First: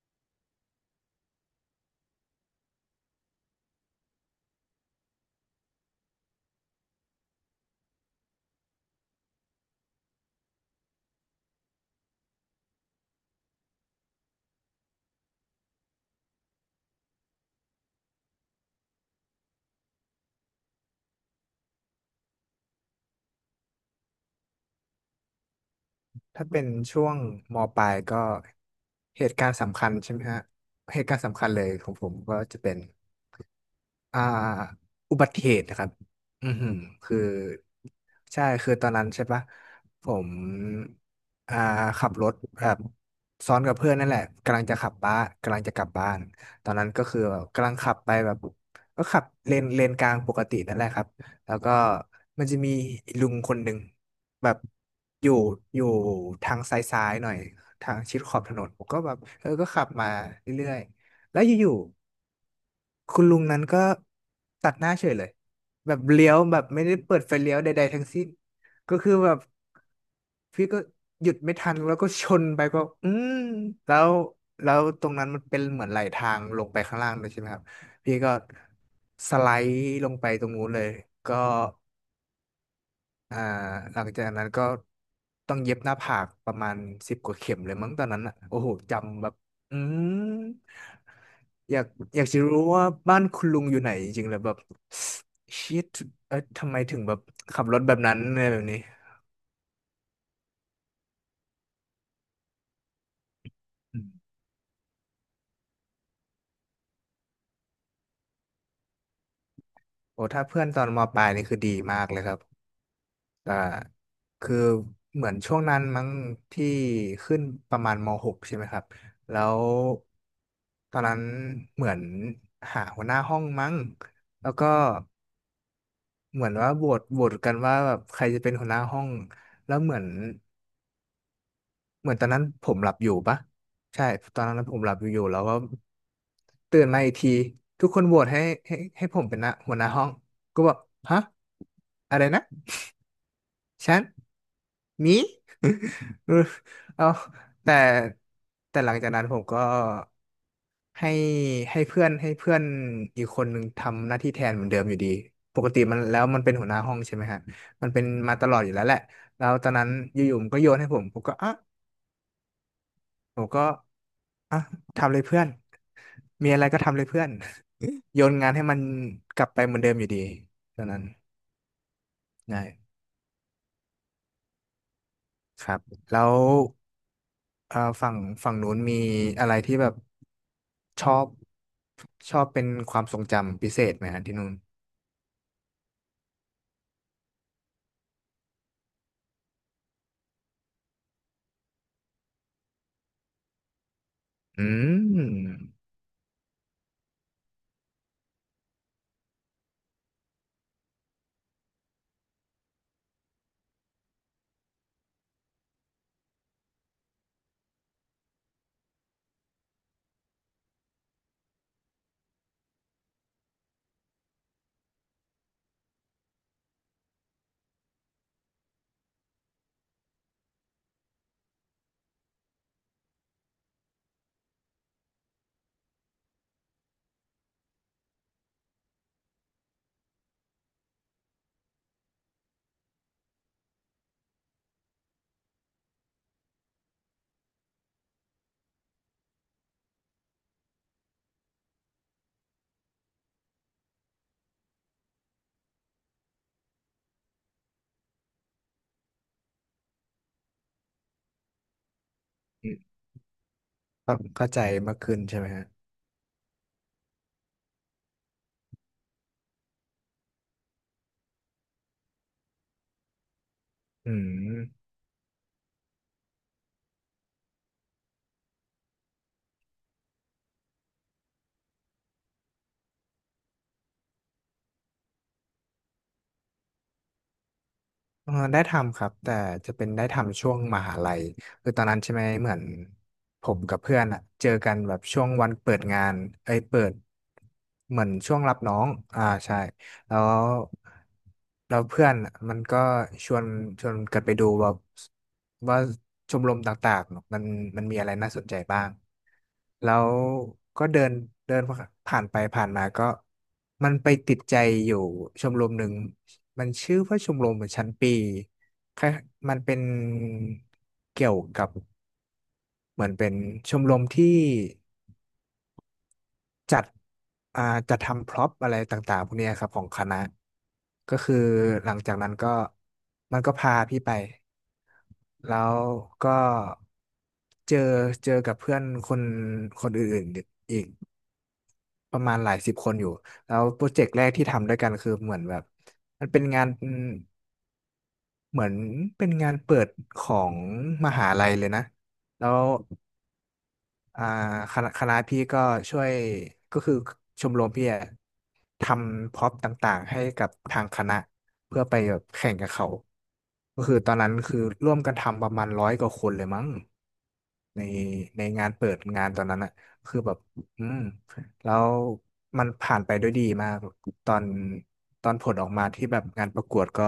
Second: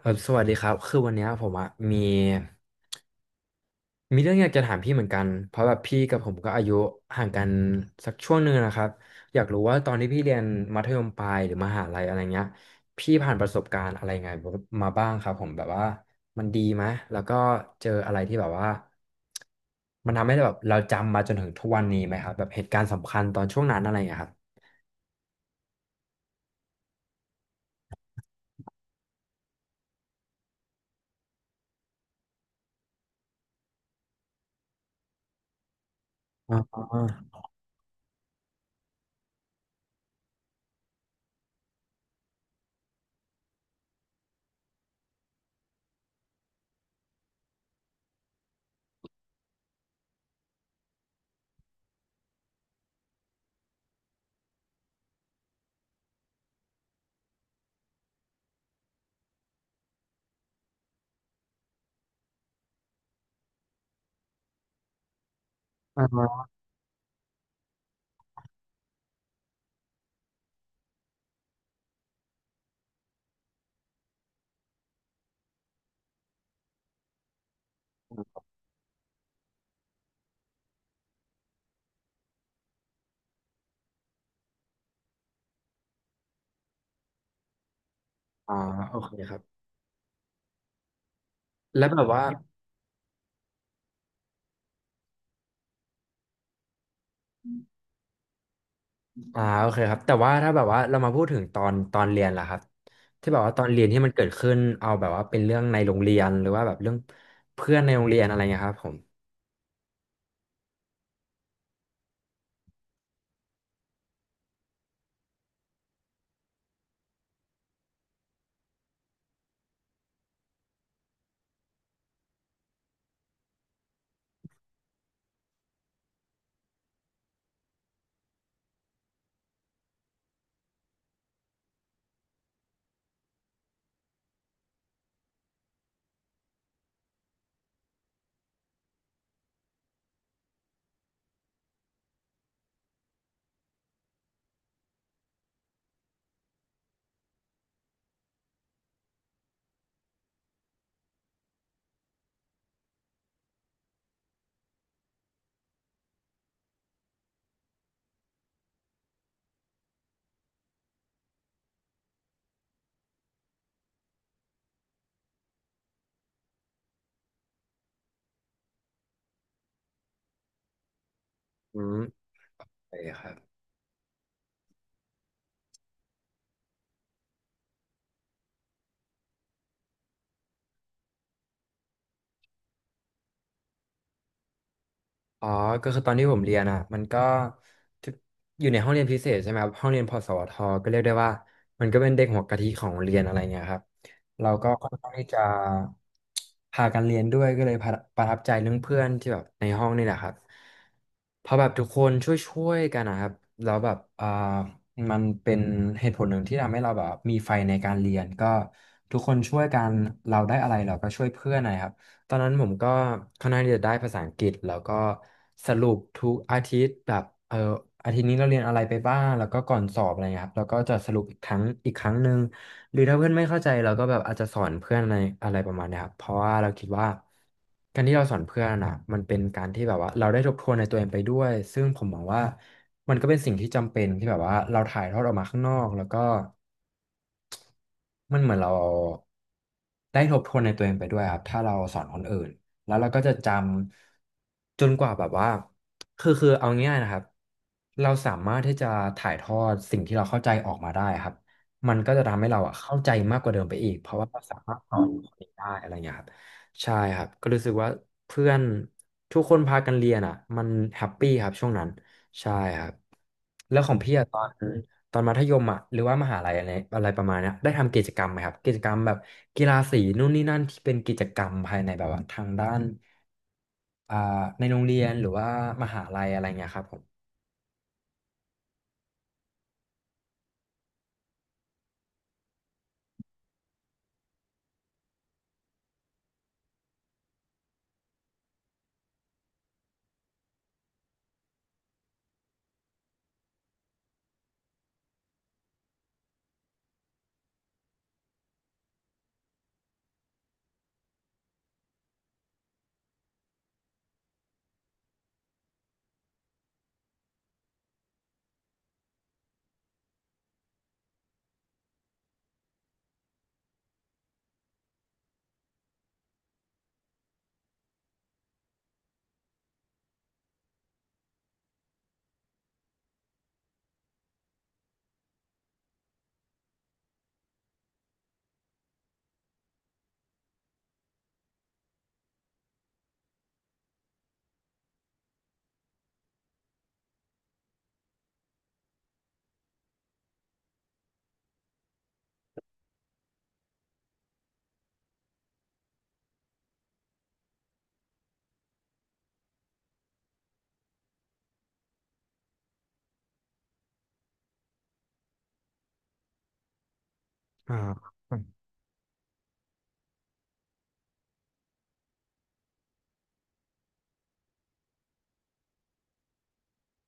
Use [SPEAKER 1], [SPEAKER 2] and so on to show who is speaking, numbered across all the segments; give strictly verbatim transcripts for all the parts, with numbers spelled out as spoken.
[SPEAKER 1] ครัสวัสดีครับคือวันเนี้ยผมอะมีมีเรื่องอยากจะถามพี่เหมือนกันเพราะแบบพี่กับผมก็อายุห่างกันสักช่วงหนึ่งนะครับอยากรู้ว่าตอนที่พี่เรียนมัธยมปลายหรือมหาลัยอะไรเงี้ยพี่ผ่านประสบการณ์อะไรไงมาบ้างครับผมแบบว่ามันดีไหมแล้วก็เจออะไรที่แบบว่ามันทำให้แบบเราจำมาจนถึงทุกวันนี้ไหมครับแบบเหตุการณ์สำคัญตอนช่วงนั้นอะไรเงี้ยครับ
[SPEAKER 2] ถ้าเป็นช่วงมปลายก็เหตุการณ์สำคัญใช่ไหมฮะเหตุการณ์สำคัญเลยของผมก็จะเป็นอ่าอุบัติเหตุนะครับอื
[SPEAKER 1] อ่
[SPEAKER 2] อหือ
[SPEAKER 1] า
[SPEAKER 2] คือ ใช่คือตอนนั้นใช่ปะผมอ่าขับรถแบบซ้อนกับเพื่อนนั่นแหละกำลังจะขับบ้านกำลังจะกลับบ้านตอนนั้นก็คือแบบกำลังขับไปแบบก็ขับเลนเลนกลางปกตินั่นแหละครับแล้วก็มันจะมีลุงคนหนึ่งแบบอยู่อยู่ทางซ้ายๆหน่อยทางชิดขอบถนนผมก็แบบเออก็ขับมาเรื่อยๆแล้วอยู่ คุณลุงนั้นก็ตัดหน้าเฉยเลยแบบเลี้ยวแบบไม่ได้เปิดไฟเลี้ยวใดๆทั้งสิ้นก็คือแบบพี่ก็หยุดไม่ทันแล้วก็ชนไปก็อืมแล้วแล้วตรงนั้นมันเป็นเหมือนไหลทางลงไปข้างล่างเลยใช่ไหมครับพี่ก็สไลด์ลงไปตรงนู้นเลยก็ อ่าหลังจากนั้นก็ต้องเย็บหน้าผากประมาณสิบกว่าเข็มเลยมั้งตอนนั้นอ่ะ
[SPEAKER 1] อ่า
[SPEAKER 2] โอ้โห
[SPEAKER 1] โอเค
[SPEAKER 2] จำแบ
[SPEAKER 1] ค
[SPEAKER 2] บ
[SPEAKER 1] รับ
[SPEAKER 2] อืมอยา
[SPEAKER 1] แล้
[SPEAKER 2] ก
[SPEAKER 1] วแบบ
[SPEAKER 2] อ
[SPEAKER 1] ว่า
[SPEAKER 2] ยากจะรู้ว่าบ้านคุณลุงอยู่ไหนจริงๆแล้วแบบชิดเอ้ยทำไมถึงแบบขับรถแบบนั้นอะไรแบบนี้
[SPEAKER 1] อ่าโอเคครับแต่ว่าถ้าแบบว่าเรามาพูดถึงตอนตอนเรียนล่ะครับที่แบบว่าตอนเรียนที่
[SPEAKER 2] อื
[SPEAKER 1] มันเกิด
[SPEAKER 2] ม
[SPEAKER 1] ขึ้นเอาแบบว่าเป็นเรื่องในโรงเรียนหรือว่าแบบเรื่องเพื่อนในโรงเรียนอะไรเงี้ยครับผม
[SPEAKER 2] โอ้ถ้าเพื่อนตอนมปลายนี่คือดีมากเลยครับ แต่คือเหมือนช่วงนั้นมั้งที่ขึ้นประมาณมหกใช่ไหมครับแล้วตอนนั้นเหมือนหาหัวหน้าห้องมั้งแล้วก็เหมือนว่าโหวตโหวตกันว่าแบบใครจะเป็นหัวหน้าห้องแล้วเหมือนเหมือนตอนนั้นผมหลับอยู่ปะใช่ตอนนั้นผมหลับอยู่แล้วก็ตื่นมาอีกทีทุกคนโหวตให้ให้ให้ผมเป็นนะหัวหน้าห้องก็บอกฮะอะไรนะฉัน มี เออเอาแต่แต่หลังจากนั้นผมก็ให้ให้เพื่อนให้เพื่อนอีกคนหนึ่งทำหน้าที่แทนเหมือนเดิมอยู่ดีปกติมันแล้วมันเป็นหัวหน้าห้องใช่ไหมฮะมันเป็นมาตลอดอยู่แล้วแหละแล้วตอนนั้นอยู่ๆมันก็โยนให้ผมผมก็อ่ะผมก็อ่ะทำเลยเพื่อน มีอะไรก็ทำเลยเพื่อน โยนงานให้มันกลับไปเหมือนเดิมอยู่ดีตอนนั้น
[SPEAKER 1] อืม
[SPEAKER 2] ใช่
[SPEAKER 1] โอเคครับ
[SPEAKER 2] ครับแล้ว อ่าฝั่งฝั่งนู้นมีอะไรที่แบบชอบชอบเป็นความทรงจำพิเศษไหมฮะที่นู่น
[SPEAKER 1] อ๋อก็คือตอนที่ผมเรียนอ่ะมันก็ทุกอยู่ในห้องเรียนพิเศษใช่ไหมครับห้องเรียนพสวทก็เรียกได้ว่ามันก็เป็นเด็กหัวกะทิของโรงเรียนอะไรเงี้ยครับเราก็
[SPEAKER 2] อื
[SPEAKER 1] ค่อนข้าง
[SPEAKER 2] ม
[SPEAKER 1] ที่จะพากันเรียนด้วยก็เลยประประทับใจเรื่องเพื่อนที่แบบในห้องนี่แหละครับเพราะแบบทุกคนช่วยๆกันนะครับแล้วแบบอ่ามันเป็นเหตุผลหนึ่งที่ทำให้เราแบบมีไฟในการเรียนก็ทุกคนช่วยกันเราได้อะไรเราก็ช่วยเพื่อนนะครับ ตอนนั้นผมก็ค่อนข้างที่จะได้ภาษาอังกฤษแล้วก็สรุปทุกอาทิตย์แบบเอออาทิตย์นี้เราเรียนอะไรไปบ้างแล้วก็ก่อนสอบอะไรเงี้ยครับแล้วก็จะสรุปอีกครั้งอีกครั้งหนึ่งหรือถ้าเพื่อนไม่เข้าใจเราก็แบบอาจจะสอนเพื่อนอะไรอะไรประมาณเนี้ยครับเพราะว่าเราคิดว่าการที่เราสอนเพื่อนอ่ะมันเป็นการที่แบบว่าเราได้ทบทวนในตัวเองไปด้วยซึ่งผมมองว่ามันก็เป็นสิ่งที่จำเป็นที่แบบว่าเราถ่ายทอดออกมาข้างนอกแล้วก็ มันเหมือนเราได้ทบทวนในตัวเองไปด้วยครับถ้าเราสอนคนอื่นแล้วเราก็จะจำจนกว่าแบบว่าคือคือเอาง่ายๆนะครับเราสามารถที่จะถ่ายทอดสิ่งที่เราเข้าใจออกมาได้ครับมันก็จะทำให้เราอะเข้าใจมากกว่าเดิมไปอีกเพ
[SPEAKER 2] เข้า
[SPEAKER 1] ราะว่าเรา
[SPEAKER 2] เข้า
[SPEAKER 1] สา
[SPEAKER 2] ใจ
[SPEAKER 1] มารถส
[SPEAKER 2] มา
[SPEAKER 1] อ
[SPEAKER 2] ก
[SPEAKER 1] น
[SPEAKER 2] ขึ้น
[SPEAKER 1] คน
[SPEAKER 2] ใช่ไห
[SPEAKER 1] อื่
[SPEAKER 2] ม
[SPEAKER 1] น
[SPEAKER 2] ฮะ
[SPEAKER 1] ได้อะไรอย่างเงี้ยครับใช่ครับก็รู้สึกว่าเพื่อนทุกคนพากันเรียนอ่ะมันแฮปปี้ครับช่วงนั้นใช่ครับแล้วของ
[SPEAKER 2] อื
[SPEAKER 1] พี่อะตอน
[SPEAKER 2] ม
[SPEAKER 1] ตอนมัธยมอ่ะหรือว่ามหาลัยอะไรอะไรประมาณเนี้ยได้ทำกิจกรรมไหมครับกิจกรรมแบบกีฬาสีนู่นนี่นั่นที่เป็นกิจกรรมภายในแบบว่าทางด้านอ่าในโรงเรียนหรือว่ามหาลัยอะไรเงี้ยครับผม
[SPEAKER 2] เอ่อได้ทำครับแต่จะเป็นได้ทำช่วงมหาลัยคือตอนนั้นใช่ไหมเหมือนผมกับเพื่อนอะเจอกันแบบช่วงวันเปิดงานเอ้ยเปิดเหมือนช่วงรับน้องอ่าใช่ แล้วเราเพื่อนอะมันก็ชวนชวนกันไปดูว่าว่าชมรมต่างๆเนอะมันมันมีอะไรน่าสนใจบ้างแล้วก็เดินเดินผ่านไปผ่านมาก็มันไปติดใจอยู่ชมรมหนึ่งมันชื่อว่าชมรมชั้นปีคล้ายมันเป็นเกี่ยวกับเหมือนเป็นชมรมที่ จัดอ่าจัดทำพร็อพอะไรต่างๆพวกเนี้ยครับของคณะก็คือหลังจากนั้นก็มันก็พาพี่ไปแล้วก็เจอเจอกับเพื่อนคนคนอื่นๆอีกประมาณหลายสิบคนอยู่แล้วโปรเจกต์แรกที่ทำด้วยกันคือเหมือนแบบมันเป็นงานเหมือนเป็นงานเปิดของมหาลัยเลยนะแล้ว อ่าคณะคณะพี่ก็ช่วยก็คือชมรมพี่อะทำพร็อพต่างๆให้กับทางคณะเพื่อไปแบบแข่งกับเขาก็คือตอนนั้นคือร่วมกันทำประมาณร้อยกว่าคนเลยมั้งใน
[SPEAKER 1] อ่า
[SPEAKER 2] ในงานเปิดงานตอนนั้นอะคือแบบอืมแล้วมันผ่านไปด้วยดีมากตอนตอนผลออกมาที่แบบงานประกวดก็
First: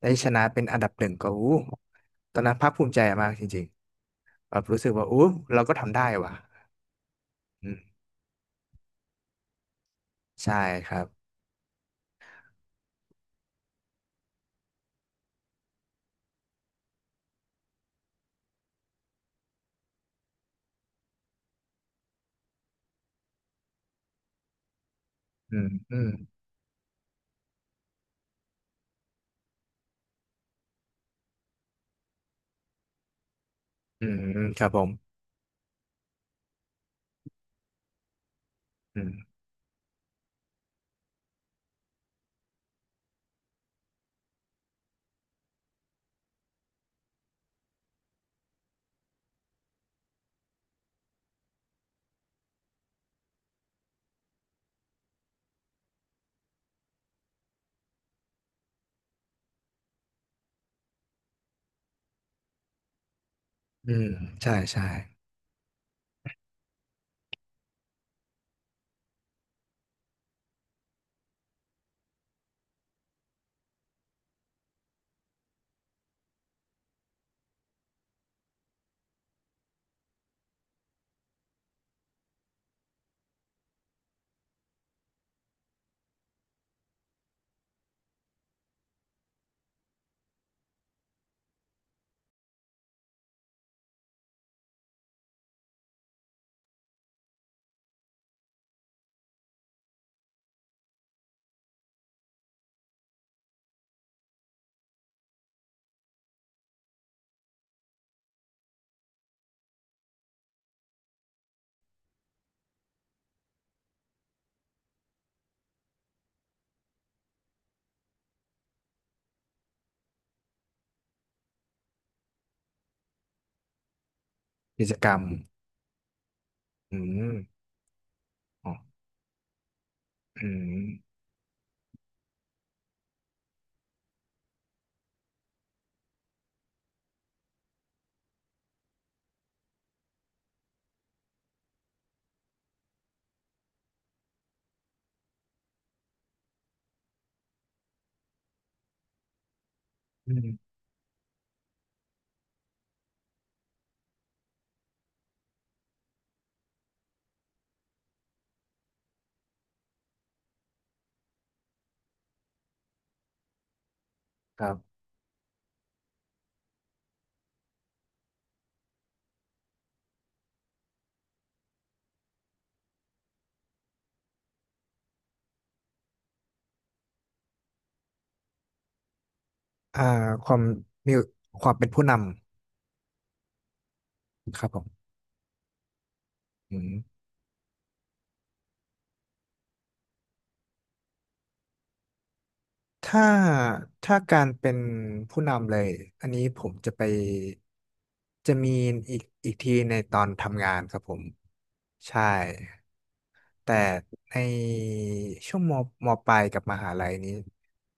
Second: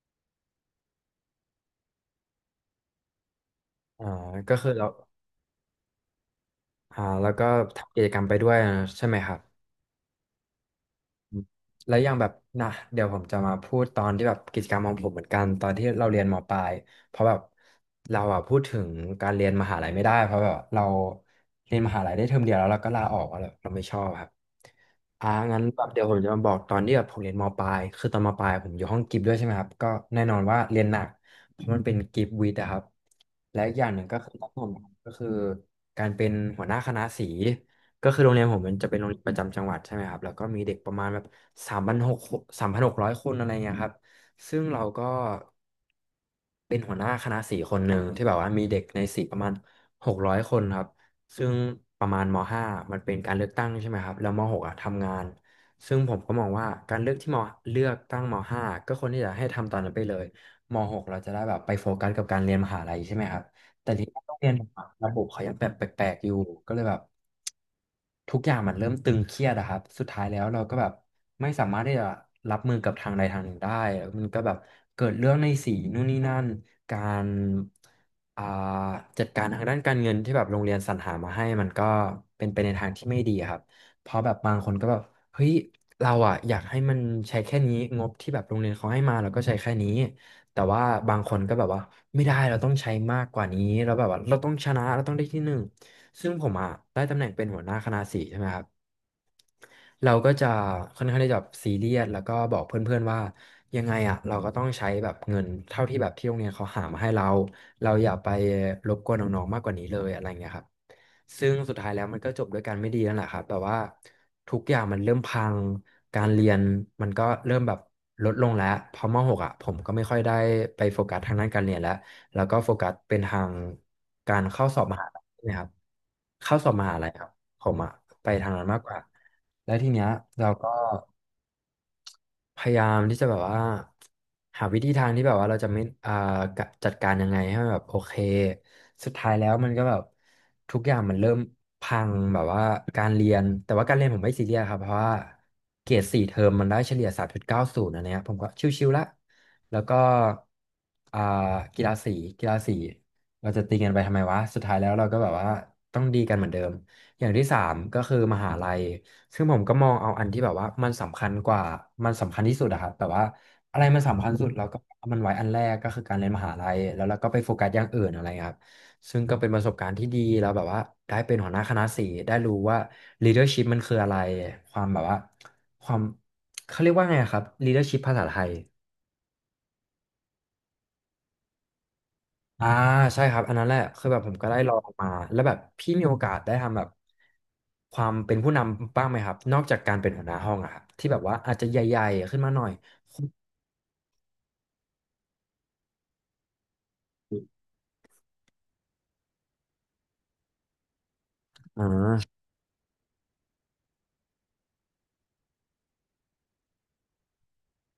[SPEAKER 2] ได้ชนะเป็นอันดับหนึ่งก็อู้ตอนนั้นภาคภูมิใจมากจริง
[SPEAKER 1] อ่า
[SPEAKER 2] ๆ
[SPEAKER 1] ก็
[SPEAKER 2] แบบ
[SPEAKER 1] คือ
[SPEAKER 2] รู้
[SPEAKER 1] เรา
[SPEAKER 2] สึกว่าอู้เราก็ทำได้ว่ะ
[SPEAKER 1] อ่าแล้วก็
[SPEAKER 2] อืม
[SPEAKER 1] ทำกิจกรรมไปด้วยใช่ไหมครับ
[SPEAKER 2] ใช่ครับ
[SPEAKER 1] แล้วอยังแบบนะเดี๋ยวผมจะมาพูดตอนที่แบบกิจกรรมของผมเหมือนกันตอนที่เราเรียนมปลายเพราะแบบเราอะพูดถึงการเรียนมหาลัยไม่ได้เพราะแบบเราเรียนมหาลัยได้เทอมเดียวแล้วเราก็ลาออกแล้วเราไม่ชอบครับอ่า
[SPEAKER 2] อื
[SPEAKER 1] งั้น
[SPEAKER 2] ม
[SPEAKER 1] แบบ
[SPEAKER 2] อื
[SPEAKER 1] เดี๋ยว
[SPEAKER 2] ม
[SPEAKER 1] ผมจะมาบอกตอนที่แบบผมเรียนมปลายคือตอนมปลายผมอยู่ห้องกิฟต์ด้วยใช่ไหมครับก็แน่นอนว่าเรียนหนักเพราะมันเป็นกิฟต์วิทย์อะครับ และอีกอย่างหนึ่
[SPEAKER 2] อื
[SPEAKER 1] ง
[SPEAKER 2] ม
[SPEAKER 1] ก็
[SPEAKER 2] อื
[SPEAKER 1] คือต
[SPEAKER 2] ม
[SPEAKER 1] องผ
[SPEAKER 2] ครับ
[SPEAKER 1] ม
[SPEAKER 2] ผม
[SPEAKER 1] ก็คือการเป็นหัวหน้าคณะสีก็คือโรงเรียนผมมันจะเป็น
[SPEAKER 2] อื
[SPEAKER 1] โรง
[SPEAKER 2] ม
[SPEAKER 1] เรียนประจำจังหวัดใช่ไหมครับแล้วก็มีเด็กประมาณแบบสามพันหกสามพันหกร้อยคนอะไรเงี้ยครับซึ่งเราก็เป็นหัวหน้าคณะสีคนหนึ่งที่แบบว่ามีเด็กในสีประมาณหกร้อยคนครับซึ่งประมาณมห้ามันเป็นการเลือกตั้งใช่ไหมครับแล้วมหกอะทำงานซึ่งผมก็มองว่าการเลือกที่มเลือกตั้งมห้าก็ควรที่จะให้ทำตอนนั้นไปเลยมหกเราจะได้แบบไปโฟกัสกับการเรียนมหาลัยใช่ไหมครับ แต่
[SPEAKER 2] อื
[SPEAKER 1] ที่
[SPEAKER 2] ม
[SPEAKER 1] โรงเรีย
[SPEAKER 2] ใช่
[SPEAKER 1] นผม
[SPEAKER 2] ใช่
[SPEAKER 1] อะระบบเขายังแบบแปลกๆอยู่ก็เลยแบบทุกอย่างมันเริ่มตึงเครียดอะครับสุดท้ายแล้วเราก็แบบไม่สามารถที่จะรับมือกับทางใดทางหนึ่งได้แล้วมันก็แบบเกิดเรื่องในสีนู่นนี่นั่นการอ่าจัดการทางด้านการเงินที่แบบโรงเรียนสรรหามาให้มันก็เป็นไปในทางที่ไม่ดีอะครับเพราะแบบบางคนก็แบบเฮ้ยเราอะอยากให้มันใช้แค่นี้งบที่แบบโรงเรียนเขาให้มาเราก็ใช้แค่นี้ แต่ว่าบางคนก็แบบว่าไม่ได้เราต้องใช้มากกว่านี้เราแบบว่าเราต้องชนะเราต้องได้ที่หนึ่งซึ่งผมอ่ะได้ตำแหน่งเป็นหัวหน้าคณะสีใช่ไหมครับเราก็จะค่อนข้างที่จะซีเรียสแล้วก็บอกเพื่อนๆว่ายังไงอ่ะเราก็ต้องใช้แบบเงินเท่าที่แบบที่โรงเรียนเขาหามาให้เราเราอย่าไปรบกวนน้องๆมากกว่านี้เลยอะไรเงี้ยครับ ซึ่งสุดท้ายแล้วมันก็จบด้วยกันไม่ดีนั่นแหละครับแบบว่าทุกอย่างมันเริ่มพังการเรียนมันก็เริ่มแบบลดลงแล้วพอมหกอ่ะผมก็ไม่ค่อยได้ไปโฟกัสทางด้านการเรียนแล้วแล้วก็โฟกัสเป็นทางการเข้าสอ
[SPEAKER 2] กิ
[SPEAKER 1] บ
[SPEAKER 2] จ
[SPEAKER 1] มหา
[SPEAKER 2] กรร
[SPEAKER 1] ลั
[SPEAKER 2] ม
[SPEAKER 1] ยนะครับเข้าสอบม
[SPEAKER 2] อื
[SPEAKER 1] หาลัยครับ
[SPEAKER 2] ม
[SPEAKER 1] ผมอะไปทางนั้น
[SPEAKER 2] อ๋อ
[SPEAKER 1] มากกว่าแล้วทีเนี้ยเรา
[SPEAKER 2] อื
[SPEAKER 1] ก็
[SPEAKER 2] ม
[SPEAKER 1] พยายามที่จะแบบว่าหาวิธีทางที่แบบว่าเราจะไม่อ่ากะจัดการยังไงให้มันแบบโอเคสุดท้ายแล้วมันก็แบบทุกอย่างมันเริ่มพังแบบว่าการเรียนแต่ว่าการเรียนผมไม่ซีเรียสครับเพราะว่าเกรดสี่เทอมมันได้เฉลี่ยสามจุดเก้าศูนย์อันเนี้ยผมก็ชิวๆละแล้วก็
[SPEAKER 2] อืม
[SPEAKER 1] อ่ากีฬาสีกีฬาสีเราจะตีกันไปทำไมวะสุดท้ายแล้วเราก็แบบว่าต้องดีกันเหมือนเดิมอย่างที่สามก็คือมหาลัย ซึ่งผมก็มองเอาอันที่แบบว่ามันสำคัญกว่ามันสำคัญที่สุดอะครับแบบว่าอะไรมันสำคัญสุด
[SPEAKER 2] ค
[SPEAKER 1] เรา
[SPEAKER 2] รั
[SPEAKER 1] ก็
[SPEAKER 2] บ
[SPEAKER 1] เอามันไว้อันแรกก็คือการเรียนมหาลัยแล้วเราก็ไปโฟกัสอย่างอื่นอะไรครับซึ่งก็เป็นประสบการณ์ที่ดีแล้วแบบว่าได้เป็นหัวหน้าคณะสีได้รู้ว่า leadership มันคืออะไรความแบบว่าความเขาเรียกว่าไงอะครับ leadership ภาษาไทย
[SPEAKER 2] อ่าความมีความเป็นผู้น
[SPEAKER 1] อ่าใช่ครับอันนั้นแหละคือแบบผมก็ได้
[SPEAKER 2] ำครั
[SPEAKER 1] ล
[SPEAKER 2] บ
[SPEAKER 1] อ
[SPEAKER 2] ผ
[SPEAKER 1] งมา
[SPEAKER 2] ม
[SPEAKER 1] แล้วแบบพี่มีโอกาสได้
[SPEAKER 2] อื
[SPEAKER 1] ทำแบบ
[SPEAKER 2] ม
[SPEAKER 1] ความเป็นผู้นำบ้างไหมครับนอกจากการเป็นหัวหน้าห้องอะครับที่แบบว่าอาจจะใหญ่ๆขึ้นมาหน่อย
[SPEAKER 2] ถ้าถ้าการเป็นผู้นำเลย อันนี้ผมจะไป จะมีอีกอีกทีในตอนทำงานครับผม
[SPEAKER 1] อ่
[SPEAKER 2] ใช่
[SPEAKER 1] า
[SPEAKER 2] แต่ในช่วงมมปลายกับมหาลัยนี้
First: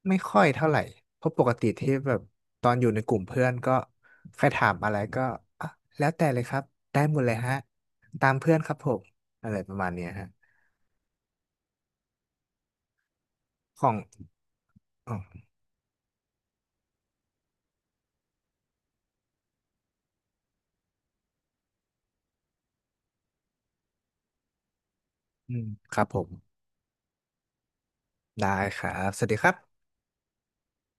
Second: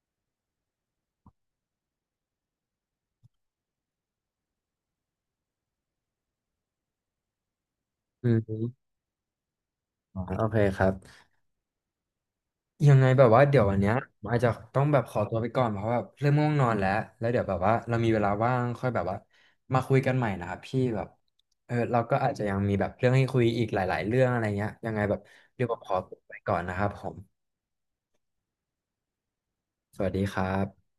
[SPEAKER 2] ไม่ค่อยเท่าไหร่เพราะปกติที่แบบตอนอยู่ในกลุ่มเพื่อนก็ใครถามอะไรก็อ่ะแล้วแต่เลยครับได้หมดเลยฮะ
[SPEAKER 1] อื
[SPEAKER 2] ตามเพื่อนครับ
[SPEAKER 1] ม
[SPEAKER 2] ผมอะไรประมาณเนี้ย
[SPEAKER 1] อ๋อ
[SPEAKER 2] ฮะ
[SPEAKER 1] โอเคครับ ยังไงแบบว่าเดี๋ยววัน
[SPEAKER 2] ขอ
[SPEAKER 1] เนี้ย
[SPEAKER 2] ง
[SPEAKER 1] ผมอาจจะต้องแบบข
[SPEAKER 2] อ๋
[SPEAKER 1] อตัว
[SPEAKER 2] อ
[SPEAKER 1] ไปก่อนเพราะว่าเริ่มง่วงนอนแล้ว แล้วเดี๋ยวแบบว่าเรามีเวลาว่างค่อยแบบว่ามาคุยกันใหม่นะครับพี่แบบเออเราก็อาจจะยังมีแบบเรื่องให้คุยอีกหลายๆเรื่องอะไรเงี้ยยังไงแบบ
[SPEAKER 2] อื
[SPEAKER 1] เดี๋ย
[SPEAKER 2] ม
[SPEAKER 1] วผมข
[SPEAKER 2] ค
[SPEAKER 1] อ
[SPEAKER 2] รับ
[SPEAKER 1] ตั
[SPEAKER 2] ผ
[SPEAKER 1] ว
[SPEAKER 2] ม
[SPEAKER 1] ไปก่อนนะครับผม
[SPEAKER 2] ได้ครับสวัสดีครับ
[SPEAKER 1] สวัสดีครับ